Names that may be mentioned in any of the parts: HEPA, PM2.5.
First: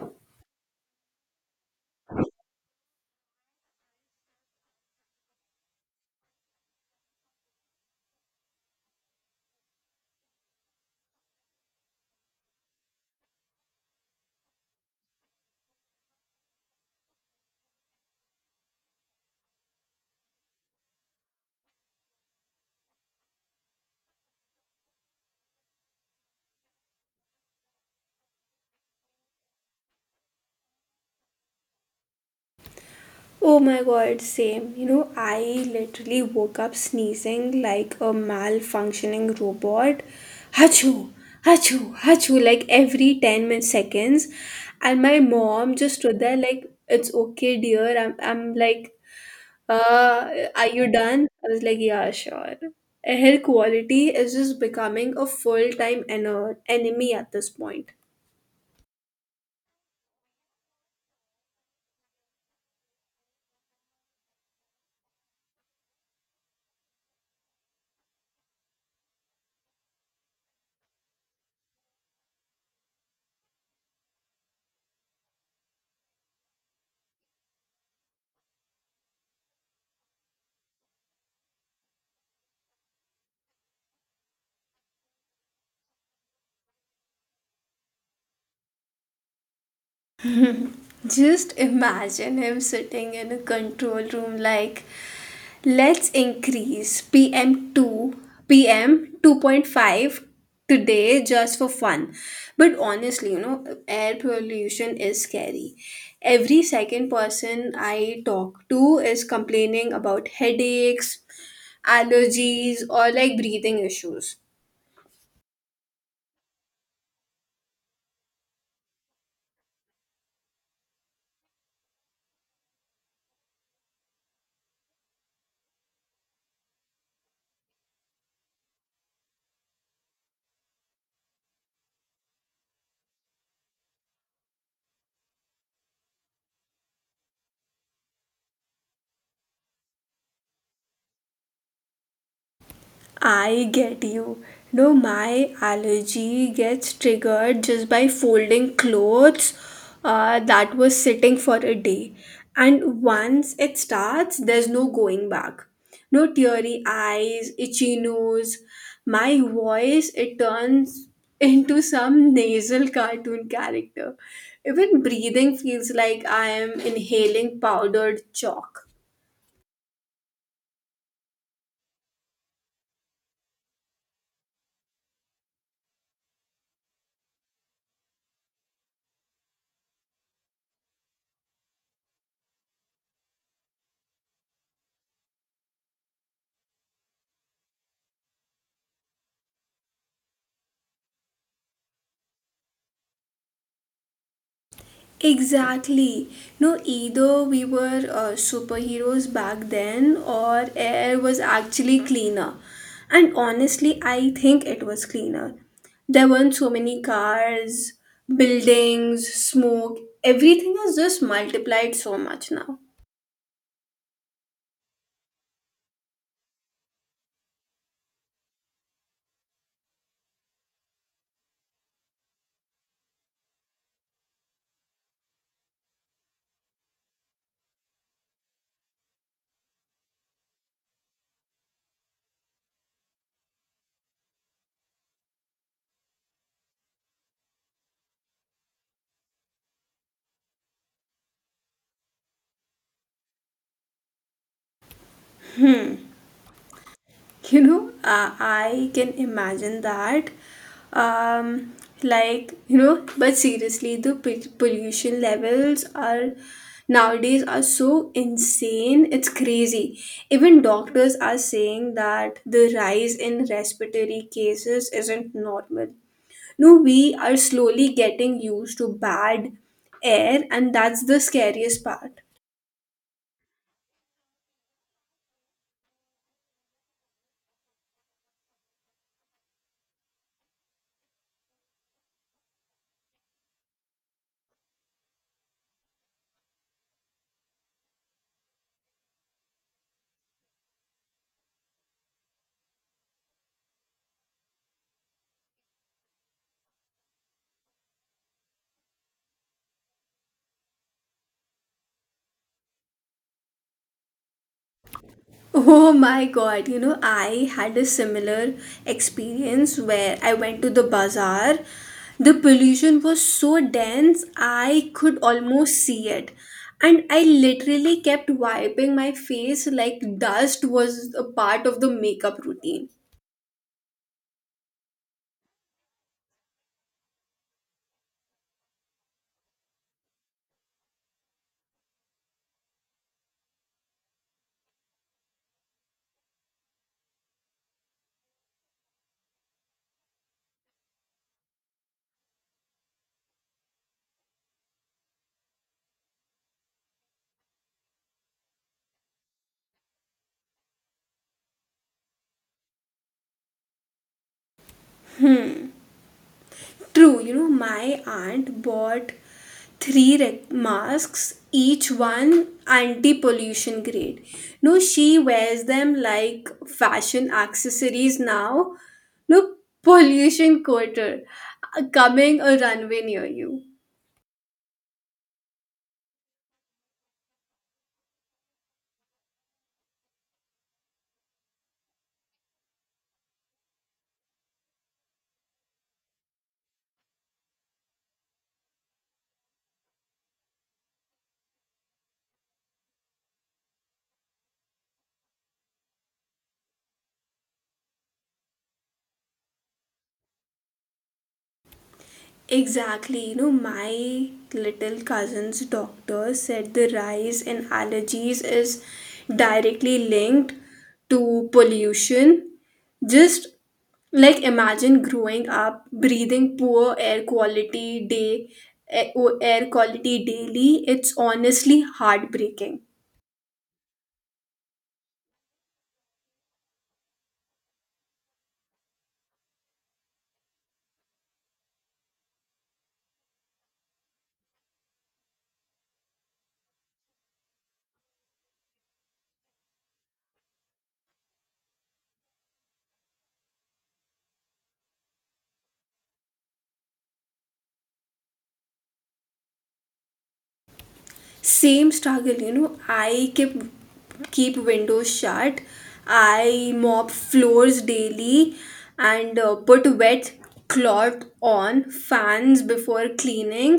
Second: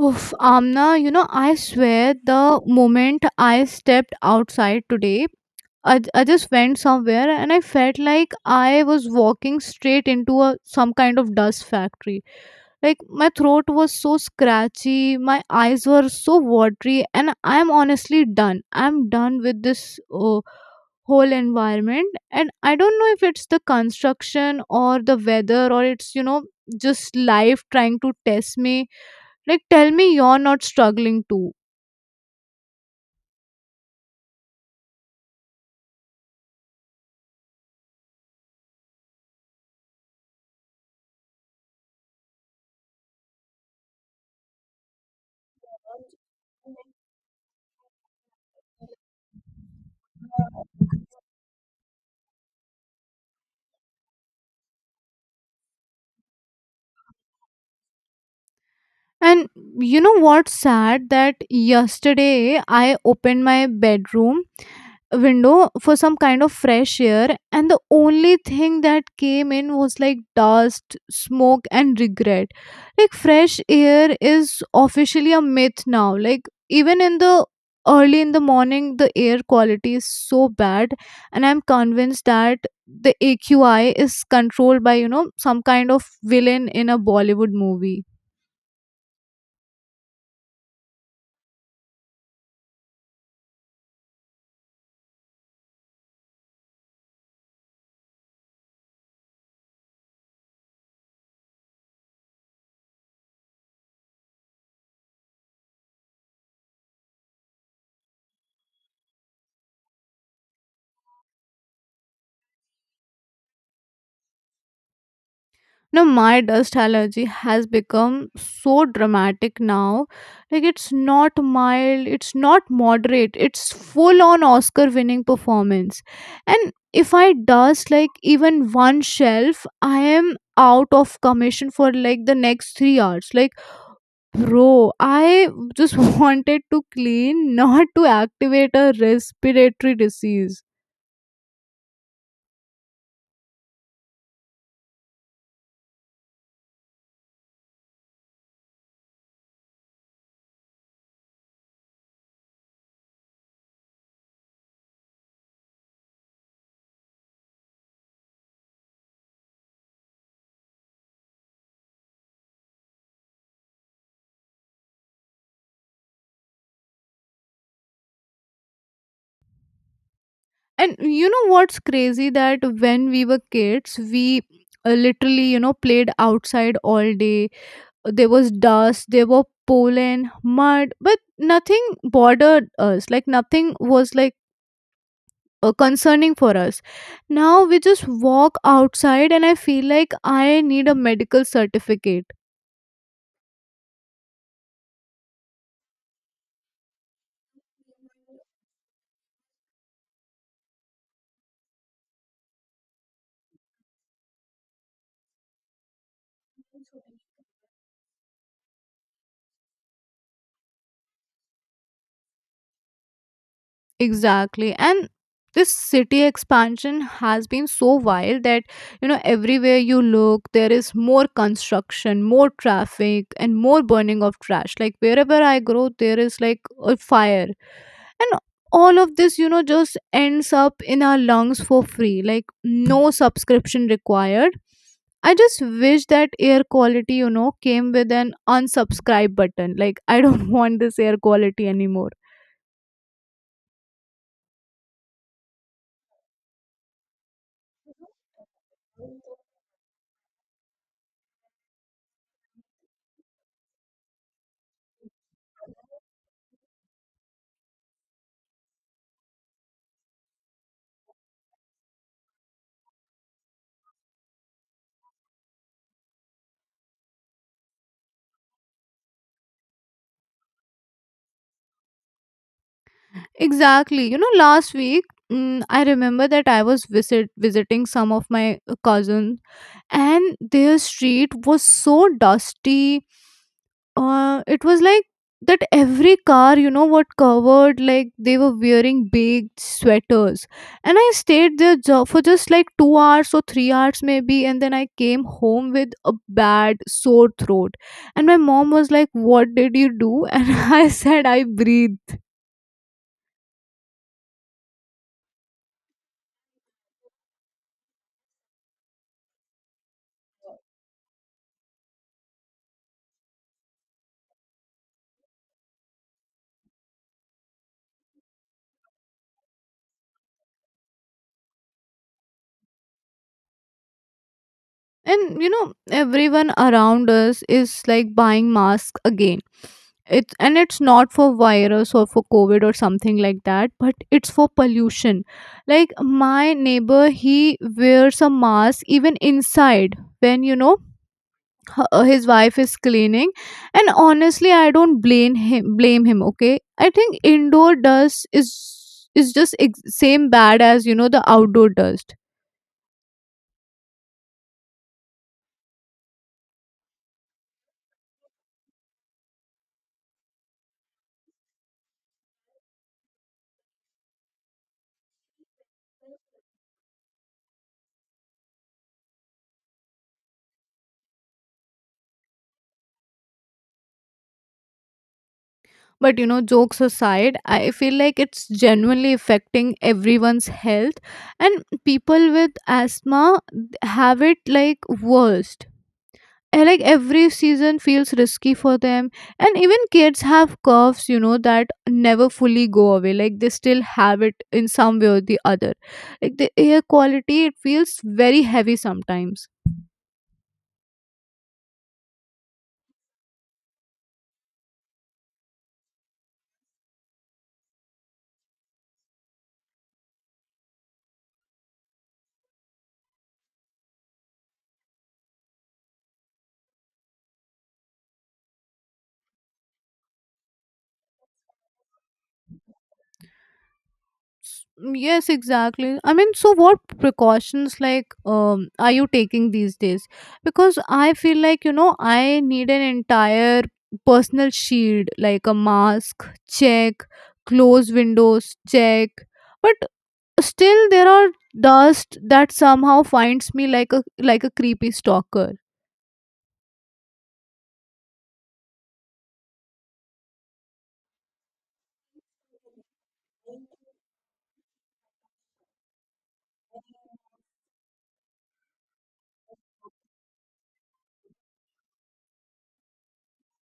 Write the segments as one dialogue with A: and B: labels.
A: Oof, Amna, I swear the moment I stepped outside today, I just went somewhere and I felt like I was walking straight into a some kind of dust factory. Like my throat was so scratchy, my eyes were so watery, and I'm honestly done. I'm done with this whole environment, and I don't know if it's the construction or the weather or it's just life trying to test me like, tell me you're not struggling too.
B: Oh my god, same. You know, I literally woke up sneezing like a malfunctioning robot. Hachu, hachu, hachu, like every 10 seconds. And my mom just stood there like, it's okay, dear. I'm like, uh, are you done? I was like, yeah, sure. Air quality is just becoming a full time enemy at this point.
A: And you know what's sad? That yesterday I opened my bedroom window for some kind of fresh air, and the only thing that came in was like dust, smoke, and regret. Like, fresh air is officially a myth now. Like, even in the early in the morning, the air quality is so bad, and I'm convinced that the AQI is controlled by some kind of villain in a Bollywood movie.
B: Just imagine him sitting in a control room like, let's increase PM 2.5 today just for fun. But honestly, air pollution is scary. Every second person I talk to is complaining about headaches, allergies, or like breathing issues.
A: Now, my dust allergy has become so dramatic now. Like, it's not mild, it's not moderate, it's full on Oscar winning performance. And if I dust like even one shelf, I am out of commission for like the next 3 hours. Like, bro, I just wanted to clean, not to activate a respiratory disease.
B: I get you. No, my allergy gets triggered just by folding clothes that was sitting for a day. And once it starts, there's no going back. No teary eyes, itchy nose. My voice, it turns into some nasal cartoon character. Even breathing feels like I am inhaling powdered chalk.
A: And you know what's crazy that when we were kids, we literally, played outside all day. There was dust, there were pollen, mud, but nothing bothered us. Like nothing was like concerning for us. Now we just walk outside and I feel like I need a medical certificate.
B: Exactly. No, either we were superheroes back then or air was actually cleaner. And honestly, I think it was cleaner. There weren't so many cars, buildings, smoke. Everything has just multiplied so much now.
A: Exactly. And this city expansion has been so wild that, everywhere you look, there is more construction, more traffic, and more burning of trash. Like wherever I go, there is like a fire. And all of this, just ends up in our lungs for free. Like no subscription required. I just wish that air quality, came with an unsubscribe button. Like, I don't want this air quality anymore.
B: I can imagine that. Um, but seriously, the pollution levels are nowadays are so insane. It's crazy. Even doctors are saying that the rise in respiratory cases isn't normal. No, we are slowly getting used to bad air, and that's the scariest part.
A: Exactly. Last week I remember that I was visiting some of my cousins, and their street was so dusty. It was like that every car, what covered like they were wearing big sweaters, and I stayed there for just like 2 hours or 3 hours maybe, and then I came home with a bad sore throat, and my mom was like, "What did you do?" And I said, "I breathed."
B: Oh my god, I had a similar experience where I went to the bazaar. The pollution was so dense, I could almost see it. And I literally kept wiping my face like dust was a part of the makeup routine.
A: And everyone around us is like buying masks again. It's and it's not for virus or for covid or something like that, but it's for pollution. Like, my neighbor, he wears a mask even inside when, his wife is cleaning. And honestly, I don't blame him, okay? I think indoor dust is just same bad as the outdoor dust.
B: True, my aunt bought three masks, each one anti pollution grade. No, she wears them like fashion accessories now. No, pollution quarter coming a runway near you.
A: But jokes aside, I feel like it's genuinely affecting everyone's health, and people with asthma have it like worst. And, like every season feels risky for them, and even kids have coughs, that never fully go away. Like they still have it in some way or the other. Like the air quality, it feels very heavy sometimes.
B: Exactly, my little cousin's doctor said the rise in allergies is directly linked to pollution. Just like imagine growing up breathing poor air quality eh, daily, it's honestly heartbreaking.
A: Yes, exactly. I mean, so what precautions, like, are you taking these days? Because I feel like, I need an entire personal shield. Like, a mask, check. Close windows, check. But still there are dust that somehow finds me like a creepy stalker.
B: Same struggle, I keep windows shut. I mop floors daily and put wet cloth on fans before cleaning,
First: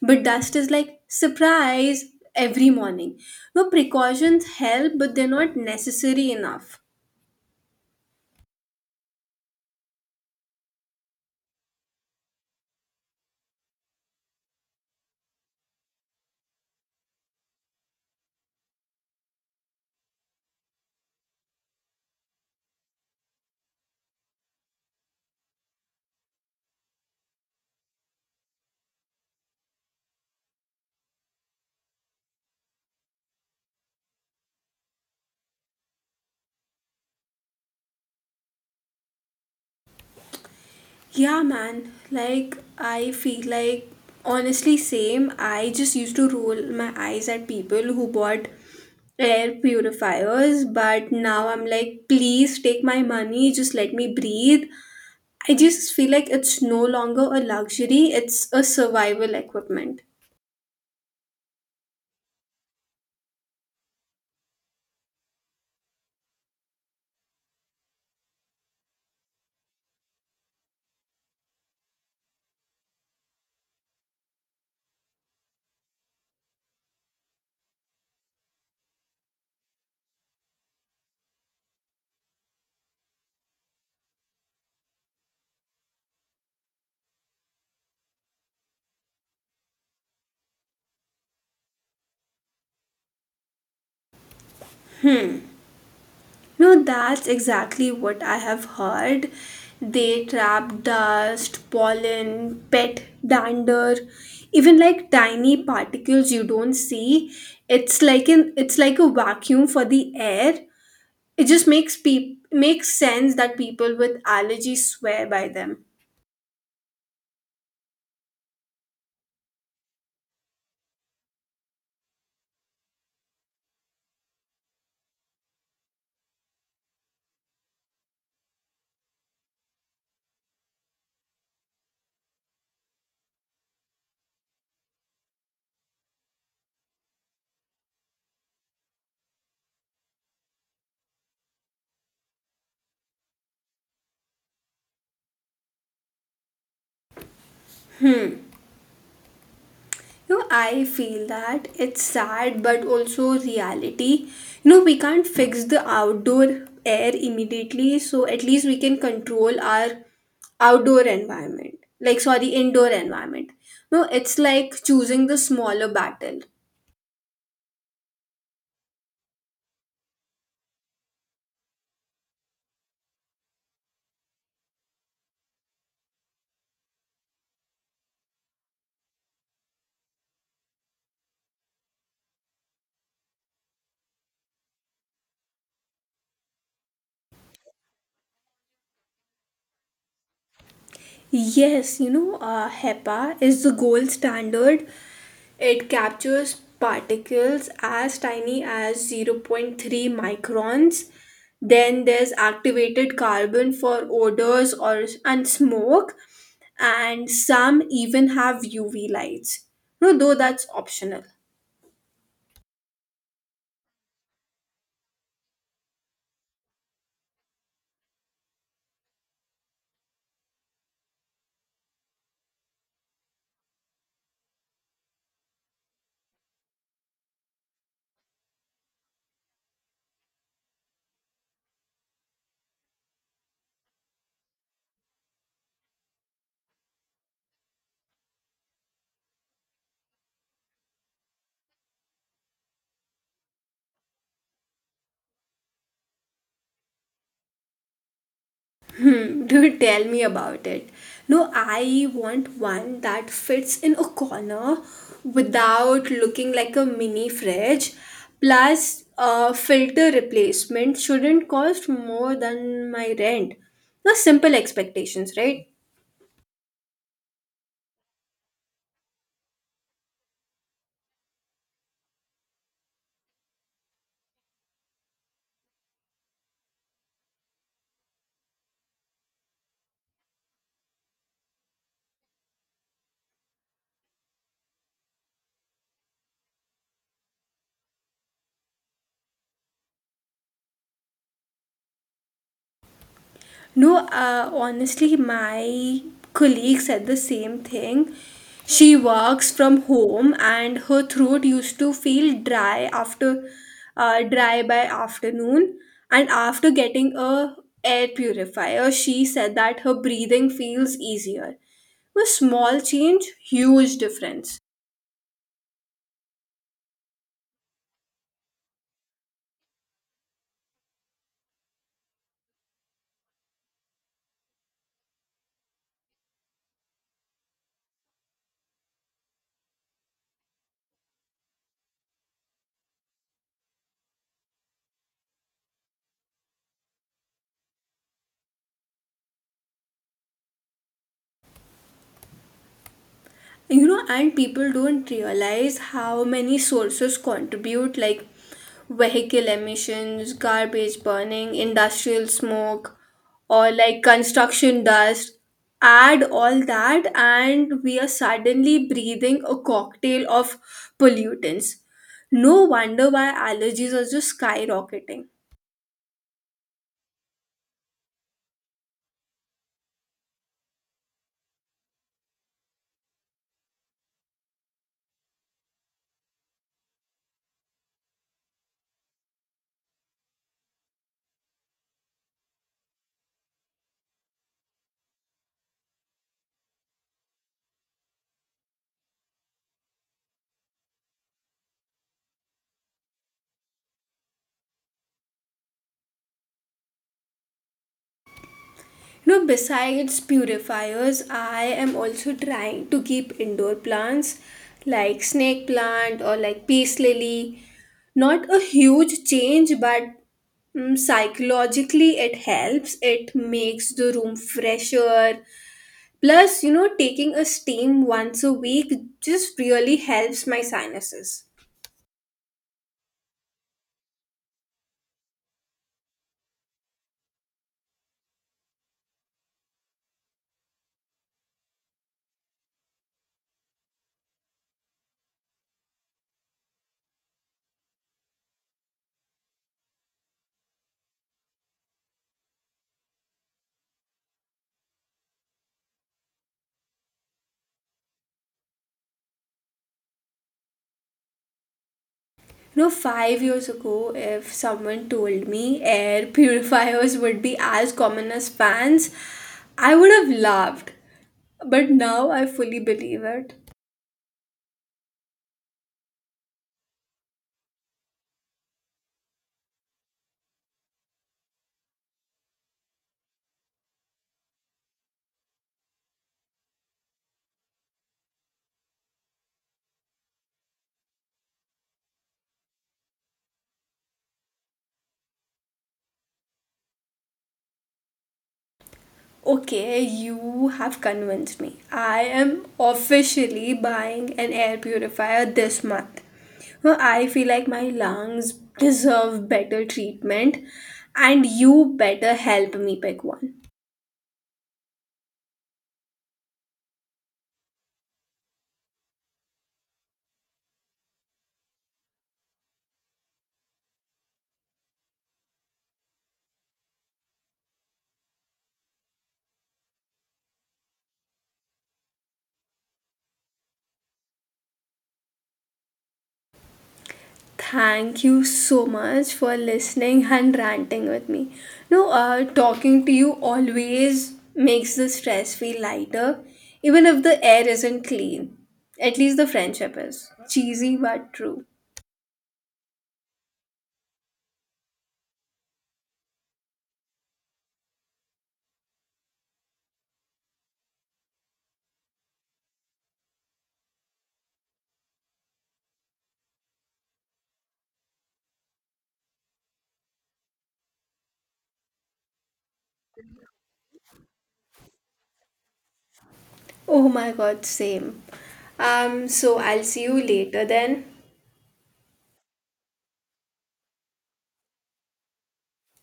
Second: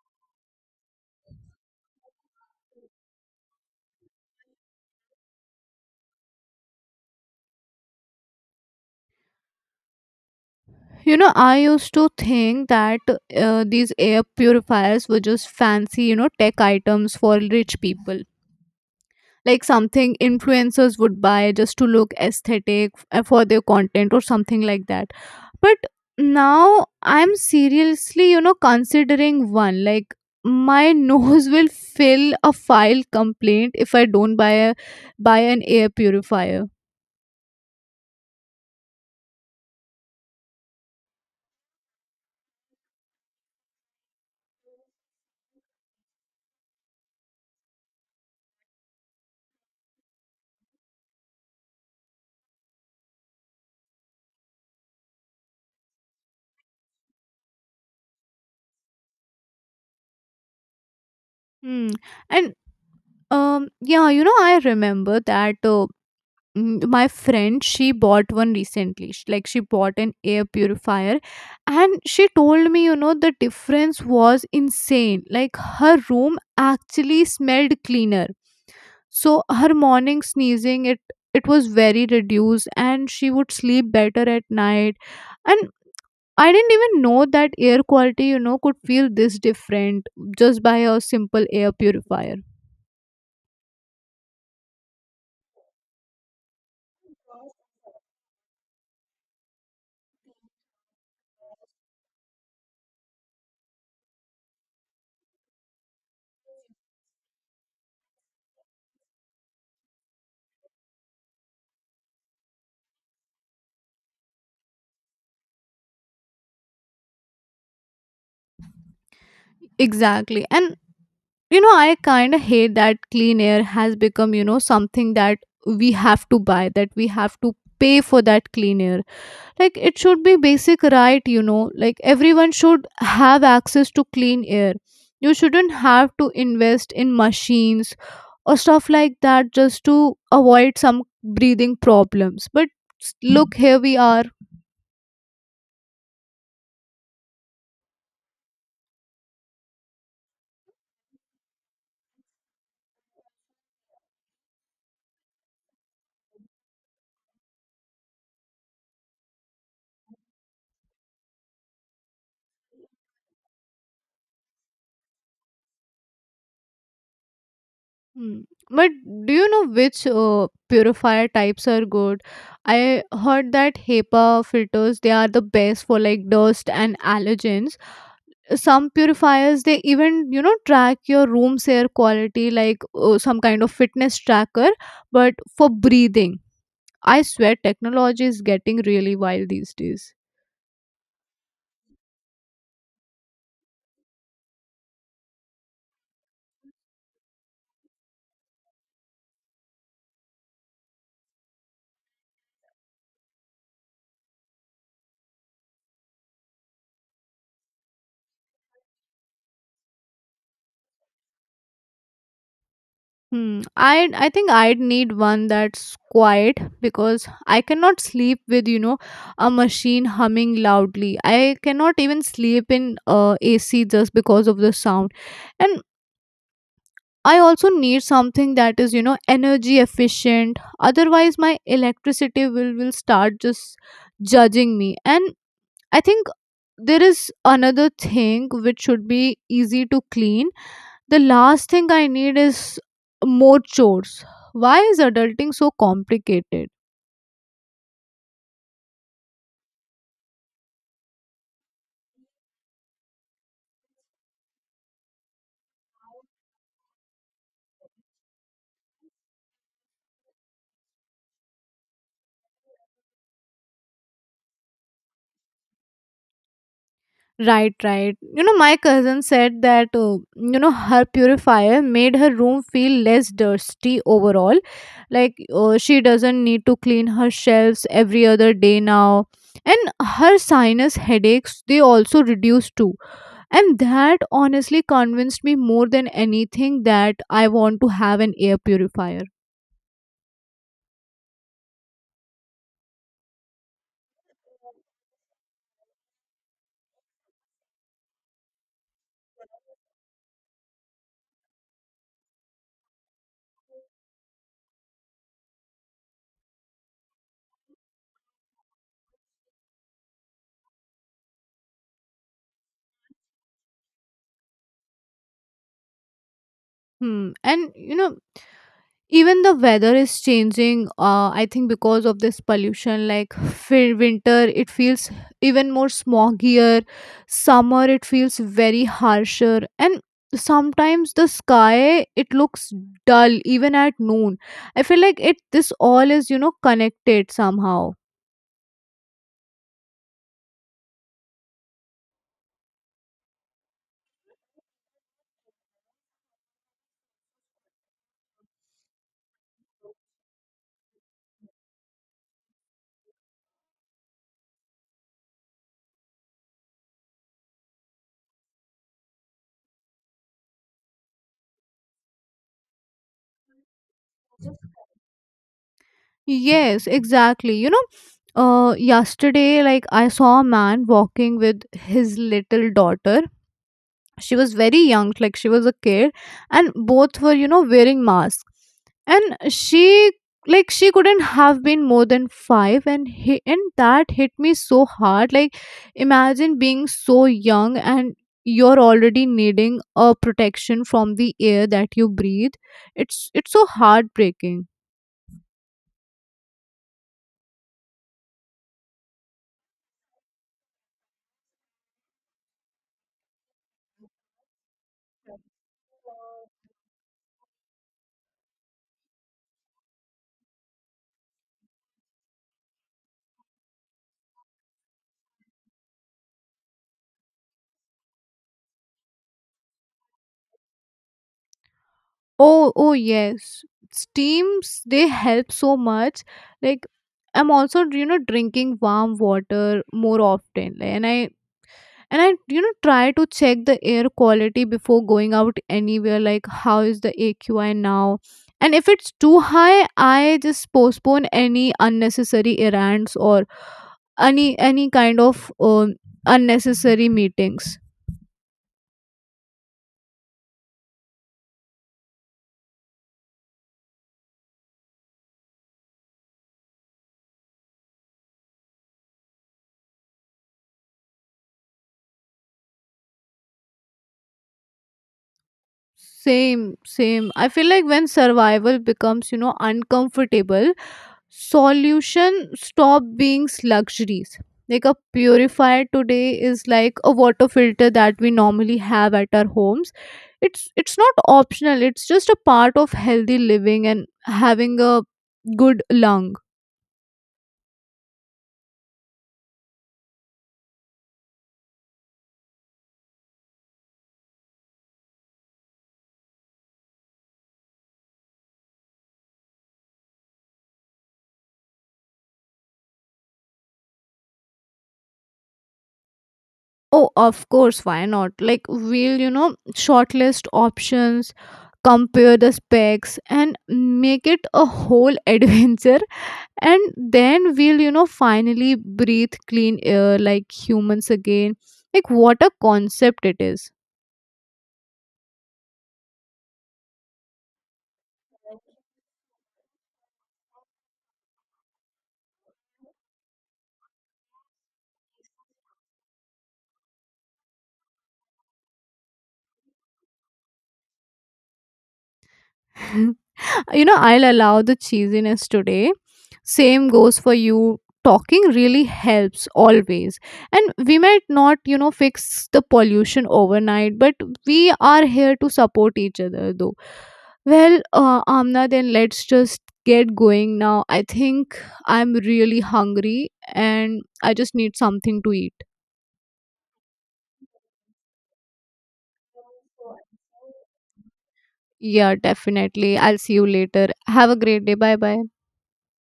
B: but dust is like surprise every morning. No precautions help, but they're not necessary enough.
A: I used to think that these air purifiers were just fancy, tech items for rich people. Like something influencers would buy just to look aesthetic for their content or something like that. But now I'm seriously, considering one. Like, my nose will fill a file complaint if I don't buy an air purifier.
B: Yeah, man. Like, I feel like, honestly, same. I just used to roll my eyes at people who bought air purifiers, but now I'm like, please take my money, just let me breathe. I just feel like it's no longer a luxury, it's a survival equipment.
A: Hmm. And yeah, I remember that my friend, she bought one recently. Like, she bought an air purifier, and she told me, the difference was insane. Like, her room actually smelled cleaner, so her morning sneezing, it was very reduced, and she would sleep better at night. And I didn't even know that air quality, could feel this different just by a simple air purifier.
B: No, that's exactly what I have heard. They trap dust, pollen, pet dander, even like tiny particles you don't see. It's like a vacuum for the air. It just makes peop makes sense that people with allergies swear by them.
A: Exactly. And I kind of hate that clean air has become, something that we have to buy, that we have to pay for that clean air. Like, it should be basic right, like everyone should have access to clean air. You shouldn't have to invest in machines or stuff like that just to avoid some breathing problems. But look, here we are.
B: I feel that it's sad but also reality. We can't fix the outdoor air immediately, so at least we can control our outdoor environment. Like, sorry, indoor environment. No, it's like choosing the smaller battle.
A: Mm. But do you know which purifier types are good? I heard that HEPA filters, they are the best for like dust and allergens. Some purifiers, they even, track your room's air quality, like some kind of fitness tracker, but for breathing. I swear technology is getting really wild these days.
B: Yes, HEPA is the gold standard. It captures particles as tiny as zero point 0.3 microns. Then there's activated carbon for odors or and smoke, and some even have UV lights. No, though that's optional.
A: Hmm. I think I'd need one that's quiet because I cannot sleep with, a machine humming loudly. I cannot even sleep in AC just because of the sound, and I also need something that is, energy efficient. Otherwise, my electricity will start just judging me. And I think there is another thing which should be easy to clean. The last thing I need is more chores. Why is adulting so complicated?
B: Hmm, do tell me about it. No, I want one that fits in a corner without looking like a mini fridge. Plus, a filter replacement shouldn't cost more than my rent. No simple expectations, right?
A: Right, right. My cousin said that, her purifier made her room feel less dusty overall. Like, she doesn't need to clean her shelves every other day now. And her sinus headaches, they also reduced too. And that honestly convinced me more than anything that I want to have an air purifier.
B: No, honestly, my colleague said the same thing. She works from home and her throat used to feel dry after dry by afternoon. And after getting a air purifier, she said that her breathing feels easier. A small change, huge difference.
A: Hmm. And, even the weather is changing, I think, because of this pollution. Like, winter, it feels even more smoggier. Summer, it feels very harsher. And sometimes the sky, it looks dull even at noon. I feel like it this all is, connected somehow.
B: And people don't realize how many sources contribute like vehicle emissions, garbage burning, industrial smoke, or like construction dust. Add all that and we are suddenly breathing a cocktail of pollutants. No wonder why allergies are just skyrocketing.
A: Yes, exactly. Yesterday, like, I saw a man walking with his little daughter. She was very young, like she was a kid, and both were, wearing masks. And she like she couldn't have been more than 5. And that hit me so hard. Like, imagine being so young and you're already needing a protection from the air that you breathe. It's so heartbreaking.
B: No, besides purifiers, I am also trying to keep indoor plants like snake plant or like peace lily. Not a huge change, but psychologically it helps. It makes the room fresher. Plus, taking a steam once a week just really helps my sinuses.
A: Oh, oh, yes, steams, they help so much. Like, I'm also, drinking warm water more often, and I try to check the air quality before going out anywhere, like how is the AQI now. And if it's too high, I just postpone any unnecessary errands or any kind of unnecessary meetings.
B: You know, 5 years ago, if someone told me air purifiers would be as common as fans, I would have laughed. But now I fully believe it.
A: Same, same. I feel like when survival becomes, uncomfortable, solution stop being luxuries. Like, a purifier today is like a water filter that we normally have at our homes. It's not optional. It's just a part of healthy living and having a good lung.
B: Okay, you have convinced me. I am officially buying an air purifier this month. Well, I feel like my lungs deserve better treatment, and you better help me pick one.
A: Oh, of course, why not? Like, we'll, shortlist options, compare the specs, and make it a whole adventure. And then we'll, finally breathe clean air like humans again. Like, what a concept it is.
B: Thank you so much for listening and ranting with me. No, talking to you always makes the stress feel lighter, even if the air isn't clean. At least the friendship is. Cheesy but true.
A: I'll allow the cheesiness today. Same goes for you, talking really helps always. And we might not, fix the pollution overnight, but we are here to support each other though. Well, Amna, then let's just get going now, I think. I'm really hungry and I just need something to eat.
B: Oh my god, same. So I'll see you later then.
A: Yeah, definitely. I'll see you later. Have a great day. Bye bye.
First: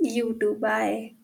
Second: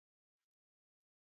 B: You too, bye.